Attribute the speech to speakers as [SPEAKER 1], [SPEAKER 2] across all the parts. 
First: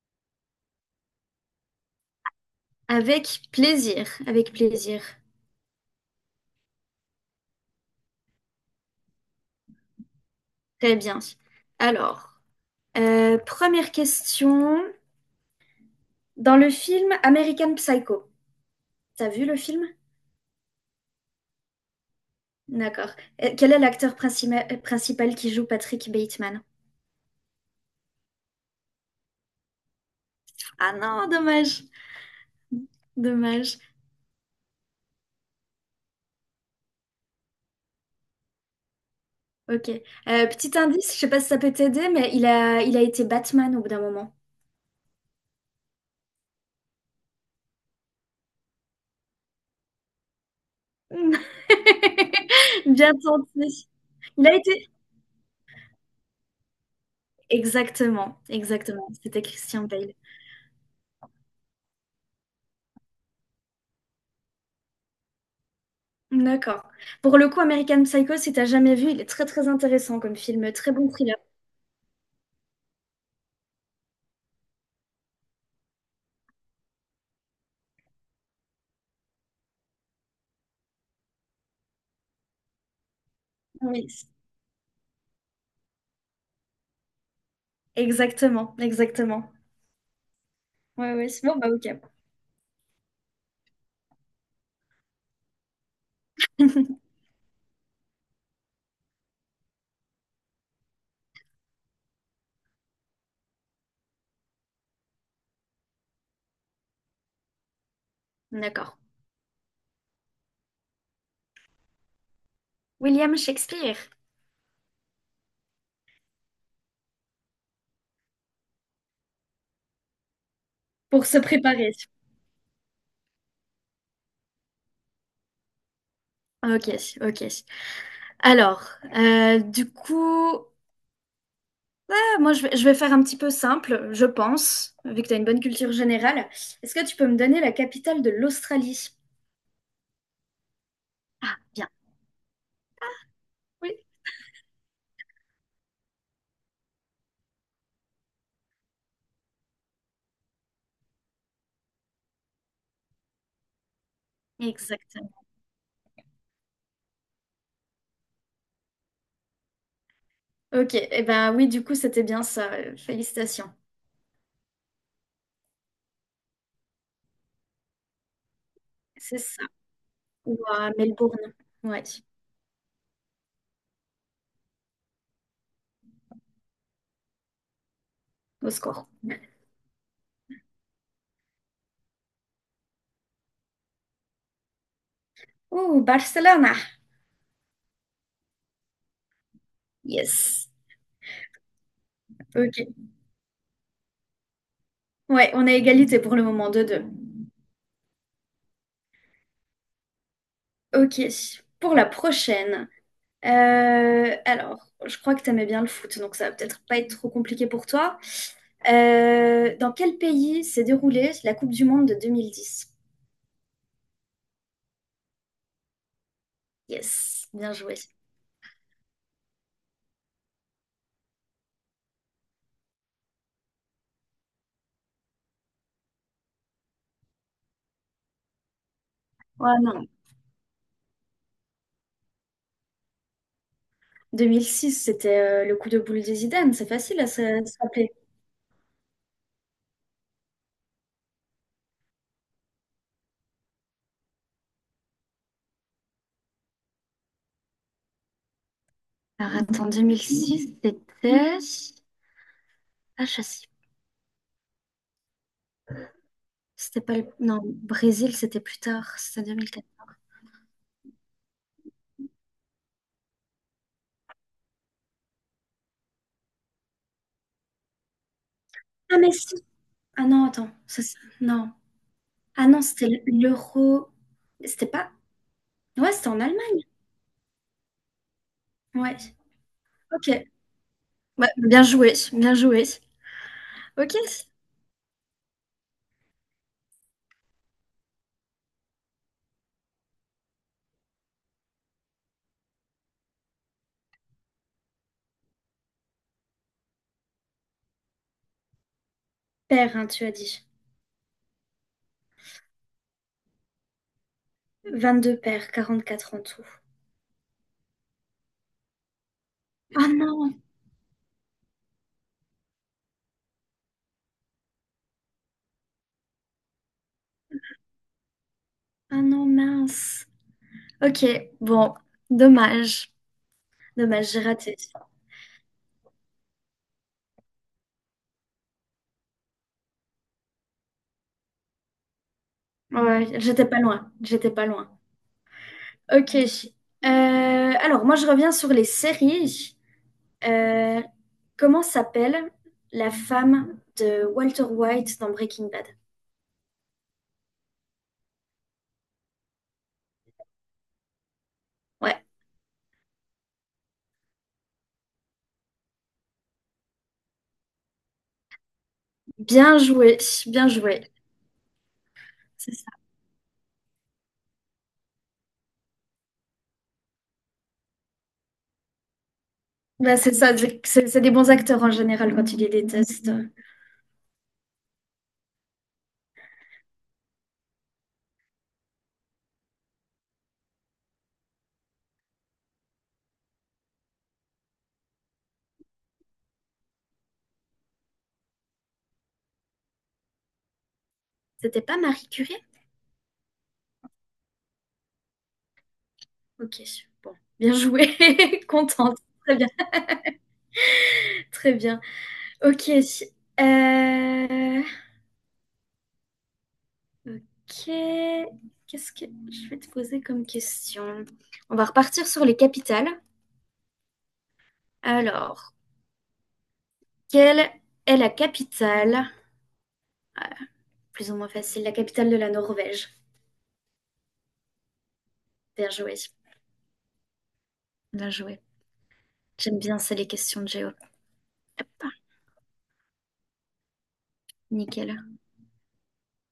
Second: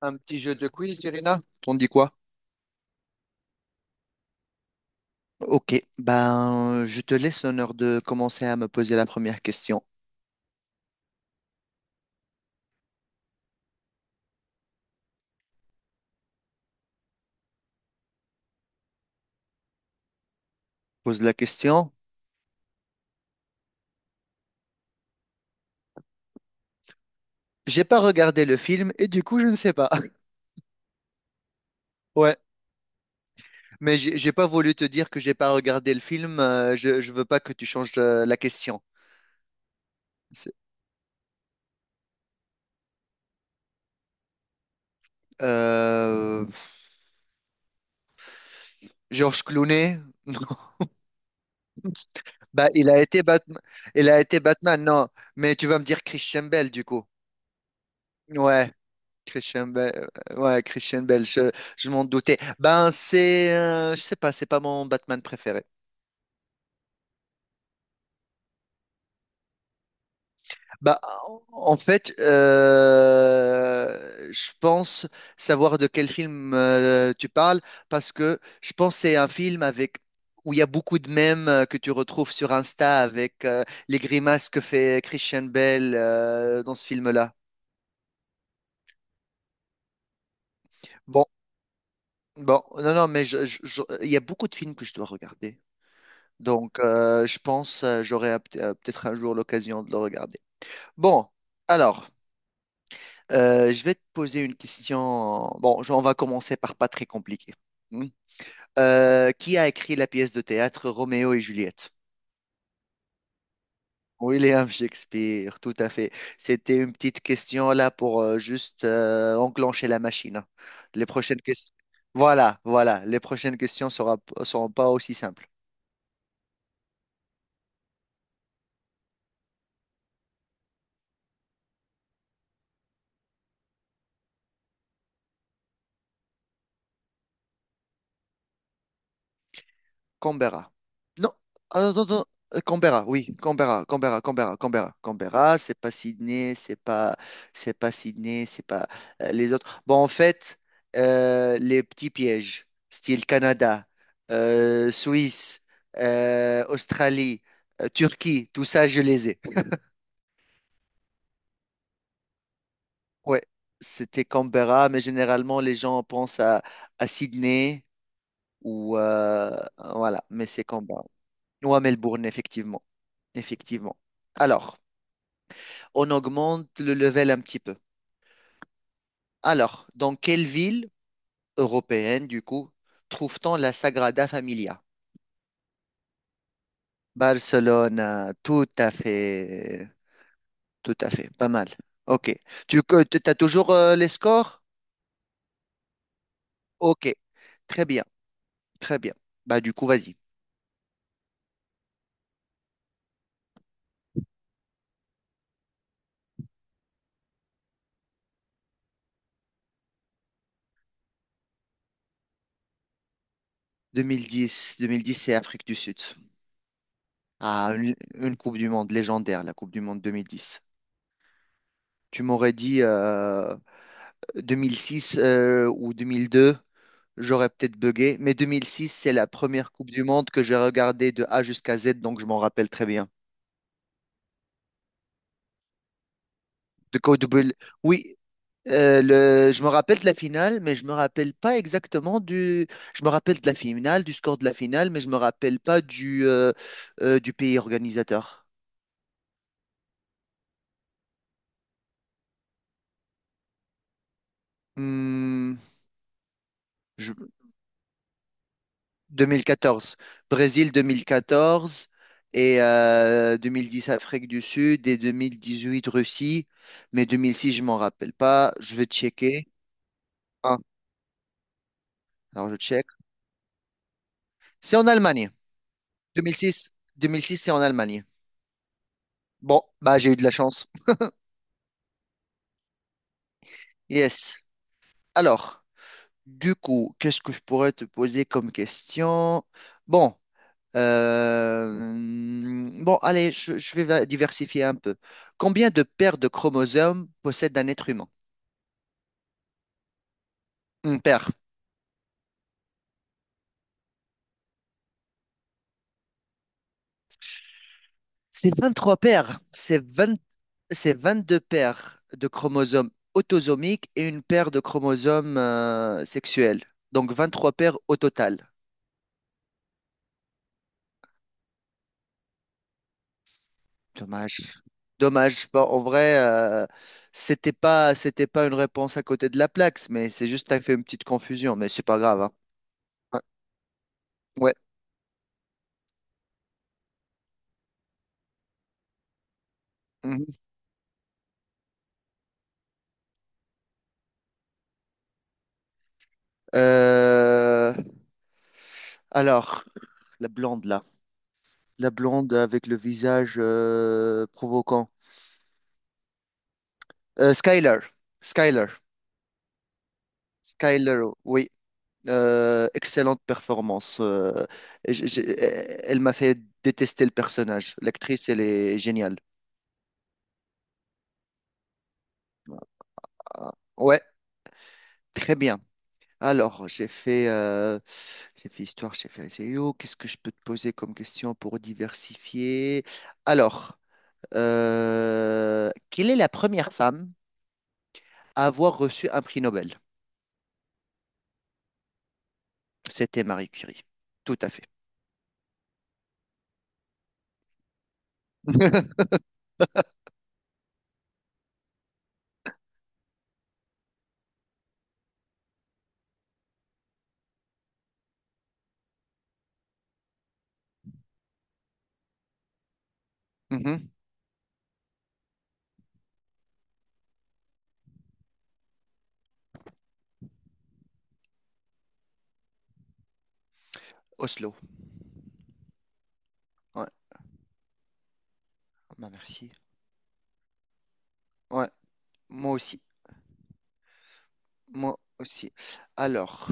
[SPEAKER 1] Un petit jeu de quiz, Irina? T'en dis quoi?
[SPEAKER 2] Avec plaisir, avec plaisir.
[SPEAKER 1] Ok, ben je te laisse l'honneur de commencer à me poser la première question.
[SPEAKER 2] Très bien. Alors, première question. Dans le film American Psycho, t'as vu le film?
[SPEAKER 1] Pose la question.
[SPEAKER 2] D'accord. Quel est l'acteur principal qui joue Patrick Bateman?
[SPEAKER 1] J'ai pas regardé le film et du coup je ne sais pas.
[SPEAKER 2] Ah non, dommage.
[SPEAKER 1] Ouais,
[SPEAKER 2] Dommage.
[SPEAKER 1] mais j'ai pas voulu te dire que j'ai pas regardé le film. Je veux pas que tu changes la question.
[SPEAKER 2] Ok.
[SPEAKER 1] C'est-
[SPEAKER 2] Petit indice, je sais pas si ça peut t'aider, mais il a été Batman au bout d'un moment.
[SPEAKER 1] Euh, Georges Clooney? Non. Bah il a
[SPEAKER 2] Bien
[SPEAKER 1] été Batman.
[SPEAKER 2] tenté.
[SPEAKER 1] Il a été
[SPEAKER 2] Il a
[SPEAKER 1] Batman,
[SPEAKER 2] été...
[SPEAKER 1] non. Mais tu vas me dire Christian Bale du coup.
[SPEAKER 2] Exactement,
[SPEAKER 1] Ouais.
[SPEAKER 2] exactement. C'était
[SPEAKER 1] Christian
[SPEAKER 2] Christian
[SPEAKER 1] Bale,
[SPEAKER 2] Bale.
[SPEAKER 1] ouais, Christian Bale, je m'en doutais. Ben, c'est, je sais pas, c'est pas mon Batman préféré.
[SPEAKER 2] D'accord. Pour le coup, American Psycho, si t'as jamais vu, il est très très intéressant comme film, très
[SPEAKER 1] Bah,
[SPEAKER 2] bon thriller.
[SPEAKER 1] en en fait, je pense savoir de quel film tu parles, parce que je pense que c'est un film avec, où il y a beaucoup de mèmes que tu retrouves sur Insta avec les
[SPEAKER 2] Oui,
[SPEAKER 1] grimaces que fait Christian Bale dans ce film-là.
[SPEAKER 2] exactement, exactement. Ouais,
[SPEAKER 1] Bon,
[SPEAKER 2] ouais, c'est bon, bah ok.
[SPEAKER 1] bon, non, non, mais il y a beaucoup de films que je dois regarder. Donc, je pense j'aurai peut-être un jour l'occasion de le regarder. Bon, alors, je vais te poser une question. Bon, on va commencer par pas très compliqué. Hmm.
[SPEAKER 2] D'accord.
[SPEAKER 1] Qui a écrit la pièce de théâtre Roméo et Juliette?
[SPEAKER 2] William Shakespeare,
[SPEAKER 1] William Shakespeare, tout à fait. C'était une petite question là pour juste enclencher la machine. Les
[SPEAKER 2] pour se
[SPEAKER 1] prochaines questions.
[SPEAKER 2] préparer.
[SPEAKER 1] Voilà, voilà. Les seront pas aussi simples.
[SPEAKER 2] Ok, ok. Alors, du coup, ah, je vais faire un petit peu simple, je pense, vu que tu as une bonne culture générale. Est-ce que tu peux me donner la capitale de l'Australie?
[SPEAKER 1] Canberra. Non,
[SPEAKER 2] Ah, bien.
[SPEAKER 1] attends, attends, attends. Canberra, oui, Canberra,
[SPEAKER 2] Oui,
[SPEAKER 1] Canberra, Canberra, Canberra, Canberra, c'est pas Sydney, c'est pas Sydney, c'est pas les autres. Bon, en fait, les petits pièges, style Canada,
[SPEAKER 2] exactement.
[SPEAKER 1] Suisse, Australie, Turquie, tout ça, je les ai.
[SPEAKER 2] Ok, et ben oui, du coup, c'était bien ça. Euh,
[SPEAKER 1] Ouais,
[SPEAKER 2] félicitations.
[SPEAKER 1] c'était Canberra, mais généralement, les gens pensent à Sydney ou
[SPEAKER 2] C'est ça.
[SPEAKER 1] voilà, mais c'est Canberra.
[SPEAKER 2] وملبورن
[SPEAKER 1] Ou à
[SPEAKER 2] ouais
[SPEAKER 1] Melbourne, effectivement, effectivement. Alors, on augmente le level un petit peu.
[SPEAKER 2] au score
[SPEAKER 1] Alors, dans quelle ville européenne, du coup, trouve-t-on la Sagrada Familia?
[SPEAKER 2] oh Barcelona
[SPEAKER 1] Barcelone,
[SPEAKER 2] yes
[SPEAKER 1] tout à fait, pas mal. Ok. Tu
[SPEAKER 2] ok
[SPEAKER 1] as toujours les scores?
[SPEAKER 2] ouais on a égalité pour le moment deux deux.
[SPEAKER 1] Ok, très bien, très bien. Bah, du coup, vas-y.
[SPEAKER 2] Ok pour la prochaine, alors je crois que t'aimais bien le foot donc ça va peut-être pas être trop compliqué pour toi. Dans quel pays s'est déroulée la Coupe du Monde de 2010?
[SPEAKER 1] 2010, 2010, c'est Afrique du Sud.
[SPEAKER 2] Yes,
[SPEAKER 1] Ah,
[SPEAKER 2] bien joué.
[SPEAKER 1] une Coupe du Monde légendaire, la Coupe du Monde 2010. Tu m'aurais dit 2006 ou 2002, j'aurais peut-être bugué, mais 2006, c'est la première
[SPEAKER 2] Ouais,
[SPEAKER 1] Coupe du
[SPEAKER 2] non.
[SPEAKER 1] Monde que j'ai regardée de A jusqu'à Z, donc je m'en rappelle très bien.
[SPEAKER 2] 2006, c'était le coup de boule de Zidane. C'est
[SPEAKER 1] De quoi
[SPEAKER 2] facile à
[SPEAKER 1] double
[SPEAKER 2] se rappeler.
[SPEAKER 1] Oui, je me rappelle de la finale, mais je me rappelle pas exactement du. Je me rappelle de la finale, du score de la finale, mais je me rappelle pas du, du pays organisateur.
[SPEAKER 2] Alors attends, 2006, c'était... Ah, je sais.
[SPEAKER 1] Hmm,
[SPEAKER 2] C'était
[SPEAKER 1] je-
[SPEAKER 2] pas le... Non, Brésil, c'était plus tard. C'était 2004.
[SPEAKER 1] 2014. Brésil 2014 et 2010 Afrique du Sud et 2018 Russie. Mais 2006, je m'en rappelle pas. Je vais
[SPEAKER 2] Ah, mais
[SPEAKER 1] checker.
[SPEAKER 2] si. Ah non,
[SPEAKER 1] Ah,
[SPEAKER 2] attends. Ça, c'est- non.
[SPEAKER 1] alors je
[SPEAKER 2] Ah non,
[SPEAKER 1] check.
[SPEAKER 2] c'était l'euro.
[SPEAKER 1] C'est en
[SPEAKER 2] C'était pas...
[SPEAKER 1] Allemagne.
[SPEAKER 2] Ouais, c'était en
[SPEAKER 1] 2006,
[SPEAKER 2] Allemagne.
[SPEAKER 1] 2006, c'est en Allemagne.
[SPEAKER 2] Ouais.
[SPEAKER 1] Bon, bah j'ai eu de la
[SPEAKER 2] Ok.
[SPEAKER 1] chance.
[SPEAKER 2] Ouais, bien joué. Bien joué. Ok.
[SPEAKER 1] Yes. Alors, du coup, qu'est-ce que je pourrais te poser comme question? Bon, bon, allez, je, diversifier un peu. Combien de paires de chromosomes possède un être humain?
[SPEAKER 2] Paire, hein, tu as dit.
[SPEAKER 1] Une paire.
[SPEAKER 2] 22 paires, 44 en tout.
[SPEAKER 1] C'est 23 paires.
[SPEAKER 2] Ah non.
[SPEAKER 1] C'est 22 paires de chromosomes autosomiques et une paire de chromosomes sexuels. Donc 23 paires au total.
[SPEAKER 2] Ah non, mince. Ok. Bon. Dommage. Dommage, j'ai
[SPEAKER 1] Dommage.
[SPEAKER 2] raté.
[SPEAKER 1] Dommage. Bon, en vrai, c'était pas une réponse à côté de la plaque, mais c'est juste que t'as fait une petite confusion, mais c'est pas grave, hein. Ouais.
[SPEAKER 2] Ouais, j'étais pas loin. J'étais
[SPEAKER 1] Ouais.
[SPEAKER 2] pas loin. Ok. Alors, moi, je reviens sur les séries.
[SPEAKER 1] Mhm.
[SPEAKER 2] Euh, comment s'appelle la femme de Walter White dans Breaking Bad?
[SPEAKER 1] Euh, alors, la blonde là. La
[SPEAKER 2] Ouais,
[SPEAKER 1] blonde avec le visage provoquant. Skyler. Skyler.
[SPEAKER 2] bien joué, bien
[SPEAKER 1] Skyler,
[SPEAKER 2] joué.
[SPEAKER 1] oui.
[SPEAKER 2] C'est ça.
[SPEAKER 1] Excellente performance. Elle m'a fait détester le personnage. L'actrice, elle est géniale.
[SPEAKER 2] Bah, c'est ça, c'est des bons acteurs en général quand ils les détestent.
[SPEAKER 1] Ah, ouais, très bien. Alors, j'ai fait histoire, j'ai fait SEO. Qu'est-ce que je peux te poser comme question pour diversifier? Alors, quelle est la première femme à avoir reçu un prix Nobel?
[SPEAKER 2] C'était pas Marie Curie?
[SPEAKER 1] C'était Marie Curie. Tout à fait.
[SPEAKER 2] Ok, bon, bien joué, contente. Très bien, très bien. Ok, euh, ok. Qu'est-ce que je vais te poser comme question? On va repartir sur les capitales.
[SPEAKER 1] Mhm.
[SPEAKER 2] Alors, quelle est la capitale? Plus ou moins facile. La capitale de la Norvège.
[SPEAKER 1] Oslo.
[SPEAKER 2] Bien joué.
[SPEAKER 1] Ouais,
[SPEAKER 2] Bien joué.
[SPEAKER 1] bah merci.
[SPEAKER 2] J'aime bien, c'est les questions de géo.
[SPEAKER 1] Ouais,
[SPEAKER 2] Hop,
[SPEAKER 1] moi aussi. Moi
[SPEAKER 2] nickel.
[SPEAKER 1] aussi. Alors,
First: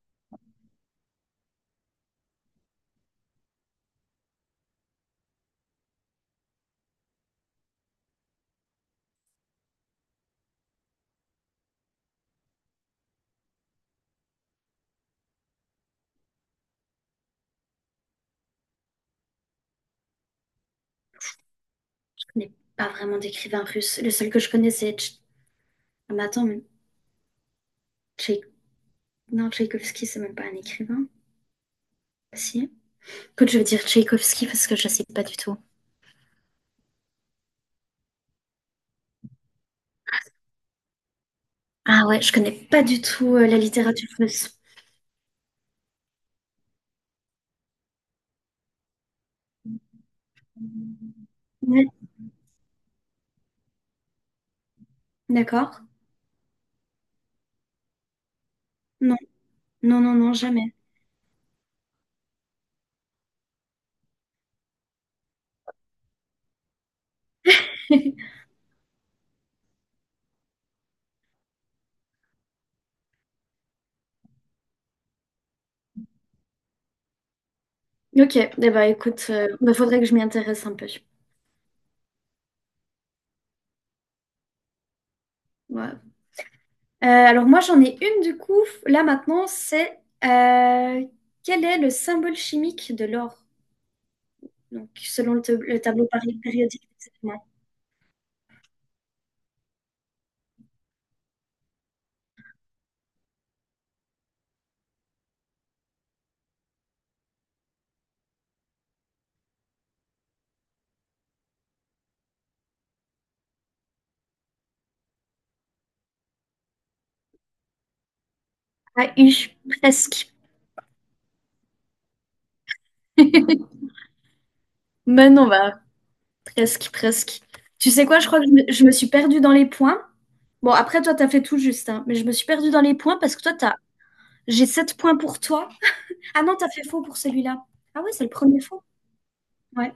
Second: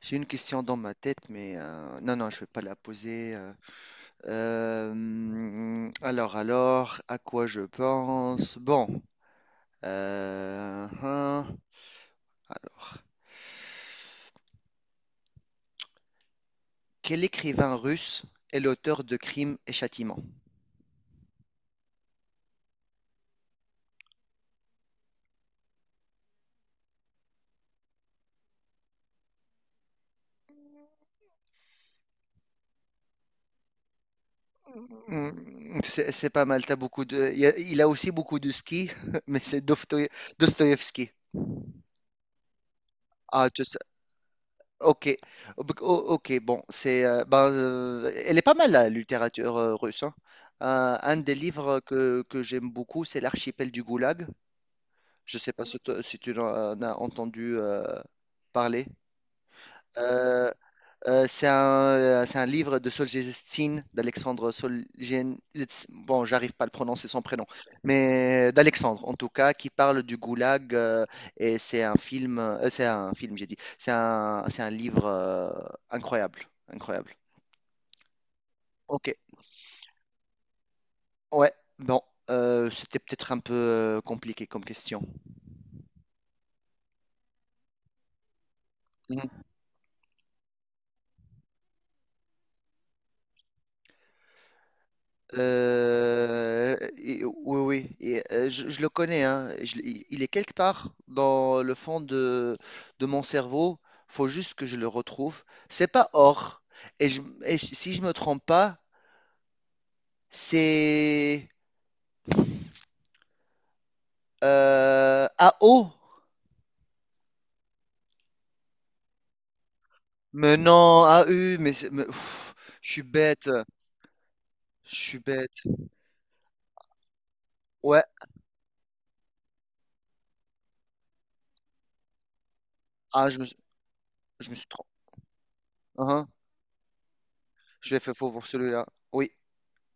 [SPEAKER 1] j'ai une question dans ma tête, mais non, non, je vais pas la poser. Alors, à quoi je pense? Bon, hein, alors, quel écrivain russe est l'auteur de Crimes et Châtiments?
[SPEAKER 2] Je connais pas vraiment d'écrivain russe. Le seul que je connais, c'est... Tch- Ah, mais attends, mais Tchaï- non, Tchaïkovski, c'est même pas un écrivain. Si. Écoute, je vais dire Tchaïkovski parce que je sais pas du tout.
[SPEAKER 1] C'est pas mal. T'as beaucoup de. Il y a, il a aussi beaucoup de ski, mais c'est Dostoïevski.
[SPEAKER 2] Ah ouais, je connais pas du tout
[SPEAKER 1] Ah,
[SPEAKER 2] la
[SPEAKER 1] tu
[SPEAKER 2] littérature russe.
[SPEAKER 1] Ok, Oh, bec- oh, Ok, bon, c'est, ben, elle est pas mal la littérature russe, hein. Un des livres
[SPEAKER 2] Ouais,
[SPEAKER 1] que j'aime beaucoup, c'est L'archipel du Goulag. Je sais pas si,
[SPEAKER 2] d'accord.
[SPEAKER 1] tu si tu en as entendu parler.
[SPEAKER 2] Non, non, non, non,
[SPEAKER 1] Euh,
[SPEAKER 2] jamais.
[SPEAKER 1] c'est un livre de Solzhenitsyn, d'Alexandre Solzhenitsyn. Bon, j'arrive pas à le prononcer son prénom, mais d'Alexandre en tout cas, qui parle du goulag. Et c'est un film, j'ai dit. C'est un livre incroyable, incroyable.
[SPEAKER 2] Ok, eh ben,
[SPEAKER 1] Ok,
[SPEAKER 2] écoute, il faudrait que je m'y intéresse un peu.
[SPEAKER 1] ouais, bon, c'était peut-être un peu compliqué comme question.
[SPEAKER 2] Ouais, alors moi j'en ai une du coup, là maintenant, c'est quel est le symbole chimique de l'or? Donc selon le tableau périodique des éléments.
[SPEAKER 1] Oui, oui, et, je le connais, hein. Il est quelque part dans le fond de mon cerveau. Faut juste que je le retrouve. C'est pas or. Et, si je me trompe pas, c'est A O.
[SPEAKER 2] AU, presque.
[SPEAKER 1] Mais non, AU. Mais, mais, pff, je suis bête. Je suis
[SPEAKER 2] Mais non,
[SPEAKER 1] bête.
[SPEAKER 2] bah, presque, presque. Tu
[SPEAKER 1] Ouais.
[SPEAKER 2] sais quoi, je crois que je me suis perdue dans les points. Bon, après toi t'as fait tout juste, hein, mais je me suis perdue dans les points
[SPEAKER 1] Ah,
[SPEAKER 2] parce que toi t'as...
[SPEAKER 1] je me
[SPEAKER 2] J'ai
[SPEAKER 1] suis trompé.
[SPEAKER 2] 7 points pour toi.
[SPEAKER 1] Hein,
[SPEAKER 2] Ah non, t'as fait faux pour celui-là.
[SPEAKER 1] je l'ai
[SPEAKER 2] Ah ouais,
[SPEAKER 1] fait
[SPEAKER 2] c'est le
[SPEAKER 1] faux pour
[SPEAKER 2] premier faux.
[SPEAKER 1] celui-là. Oui.
[SPEAKER 2] Ouais.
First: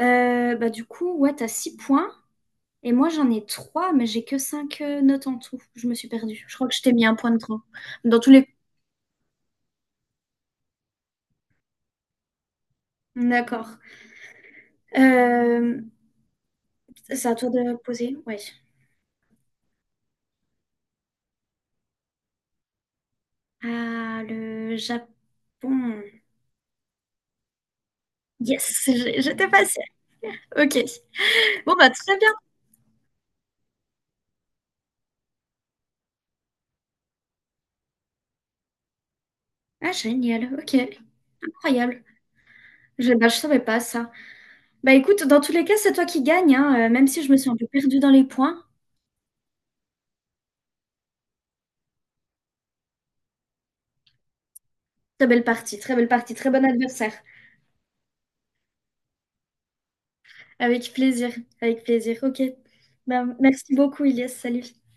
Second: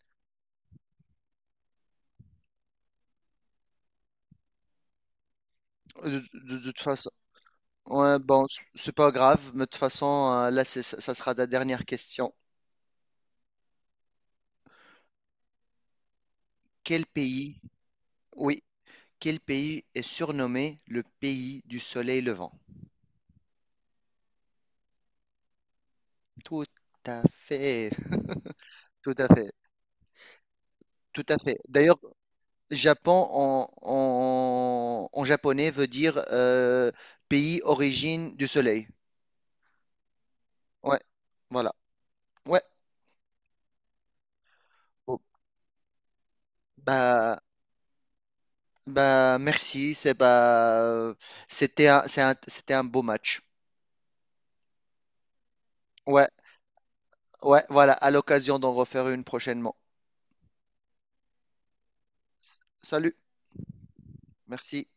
[SPEAKER 2] Bah du coup, ouais, t'as 6 points. Et moi, j'en ai 3, mais j'ai que 5 notes en tout. Je me suis perdue. Je
[SPEAKER 1] De
[SPEAKER 2] crois que
[SPEAKER 1] toute
[SPEAKER 2] je t'ai mis
[SPEAKER 1] façon.
[SPEAKER 2] un point de trop.
[SPEAKER 1] Ouais,
[SPEAKER 2] Dans tous
[SPEAKER 1] bon,
[SPEAKER 2] les...
[SPEAKER 1] c'est pas grave, mais de toute façon, là, ça sera ta dernière question.
[SPEAKER 2] D'accord. Euh,
[SPEAKER 1] Quel
[SPEAKER 2] c'est à toi
[SPEAKER 1] pays,
[SPEAKER 2] de poser. Ouais.
[SPEAKER 1] oui, quel pays est surnommé le pays du soleil levant?
[SPEAKER 2] Ah, le Japon.
[SPEAKER 1] Tout à fait,
[SPEAKER 2] Yes,
[SPEAKER 1] tout
[SPEAKER 2] j'ai-
[SPEAKER 1] à
[SPEAKER 2] j'étais
[SPEAKER 1] fait,
[SPEAKER 2] passée. Ok.
[SPEAKER 1] tout à fait.
[SPEAKER 2] Bon, bah,
[SPEAKER 1] D'ailleurs,
[SPEAKER 2] très bien.
[SPEAKER 1] Japon en, en japonais veut dire pays origine du soleil.
[SPEAKER 2] Ah, génial. Ok.
[SPEAKER 1] Ouais, voilà.
[SPEAKER 2] Incroyable.
[SPEAKER 1] Ouais,
[SPEAKER 2] Je, bah, je savais pas ça. Bah,
[SPEAKER 1] bon,
[SPEAKER 2] écoute, dans tous les cas, c'est toi qui gagne, hein, même si je
[SPEAKER 1] bah,
[SPEAKER 2] me suis un peu perdue dans les points.
[SPEAKER 1] bah, merci, c'est bah, c'était un, c'était un beau match.
[SPEAKER 2] Très belle partie, très belle
[SPEAKER 1] Ouais.
[SPEAKER 2] partie, très bon adversaire.
[SPEAKER 1] Ouais, voilà, à l'occasion d'en refaire une prochainement.
[SPEAKER 2] Avec plaisir, avec plaisir. Ok.
[SPEAKER 1] Salut,
[SPEAKER 2] Bah, merci beaucoup, Ilyes. Salut.
[SPEAKER 1] merci.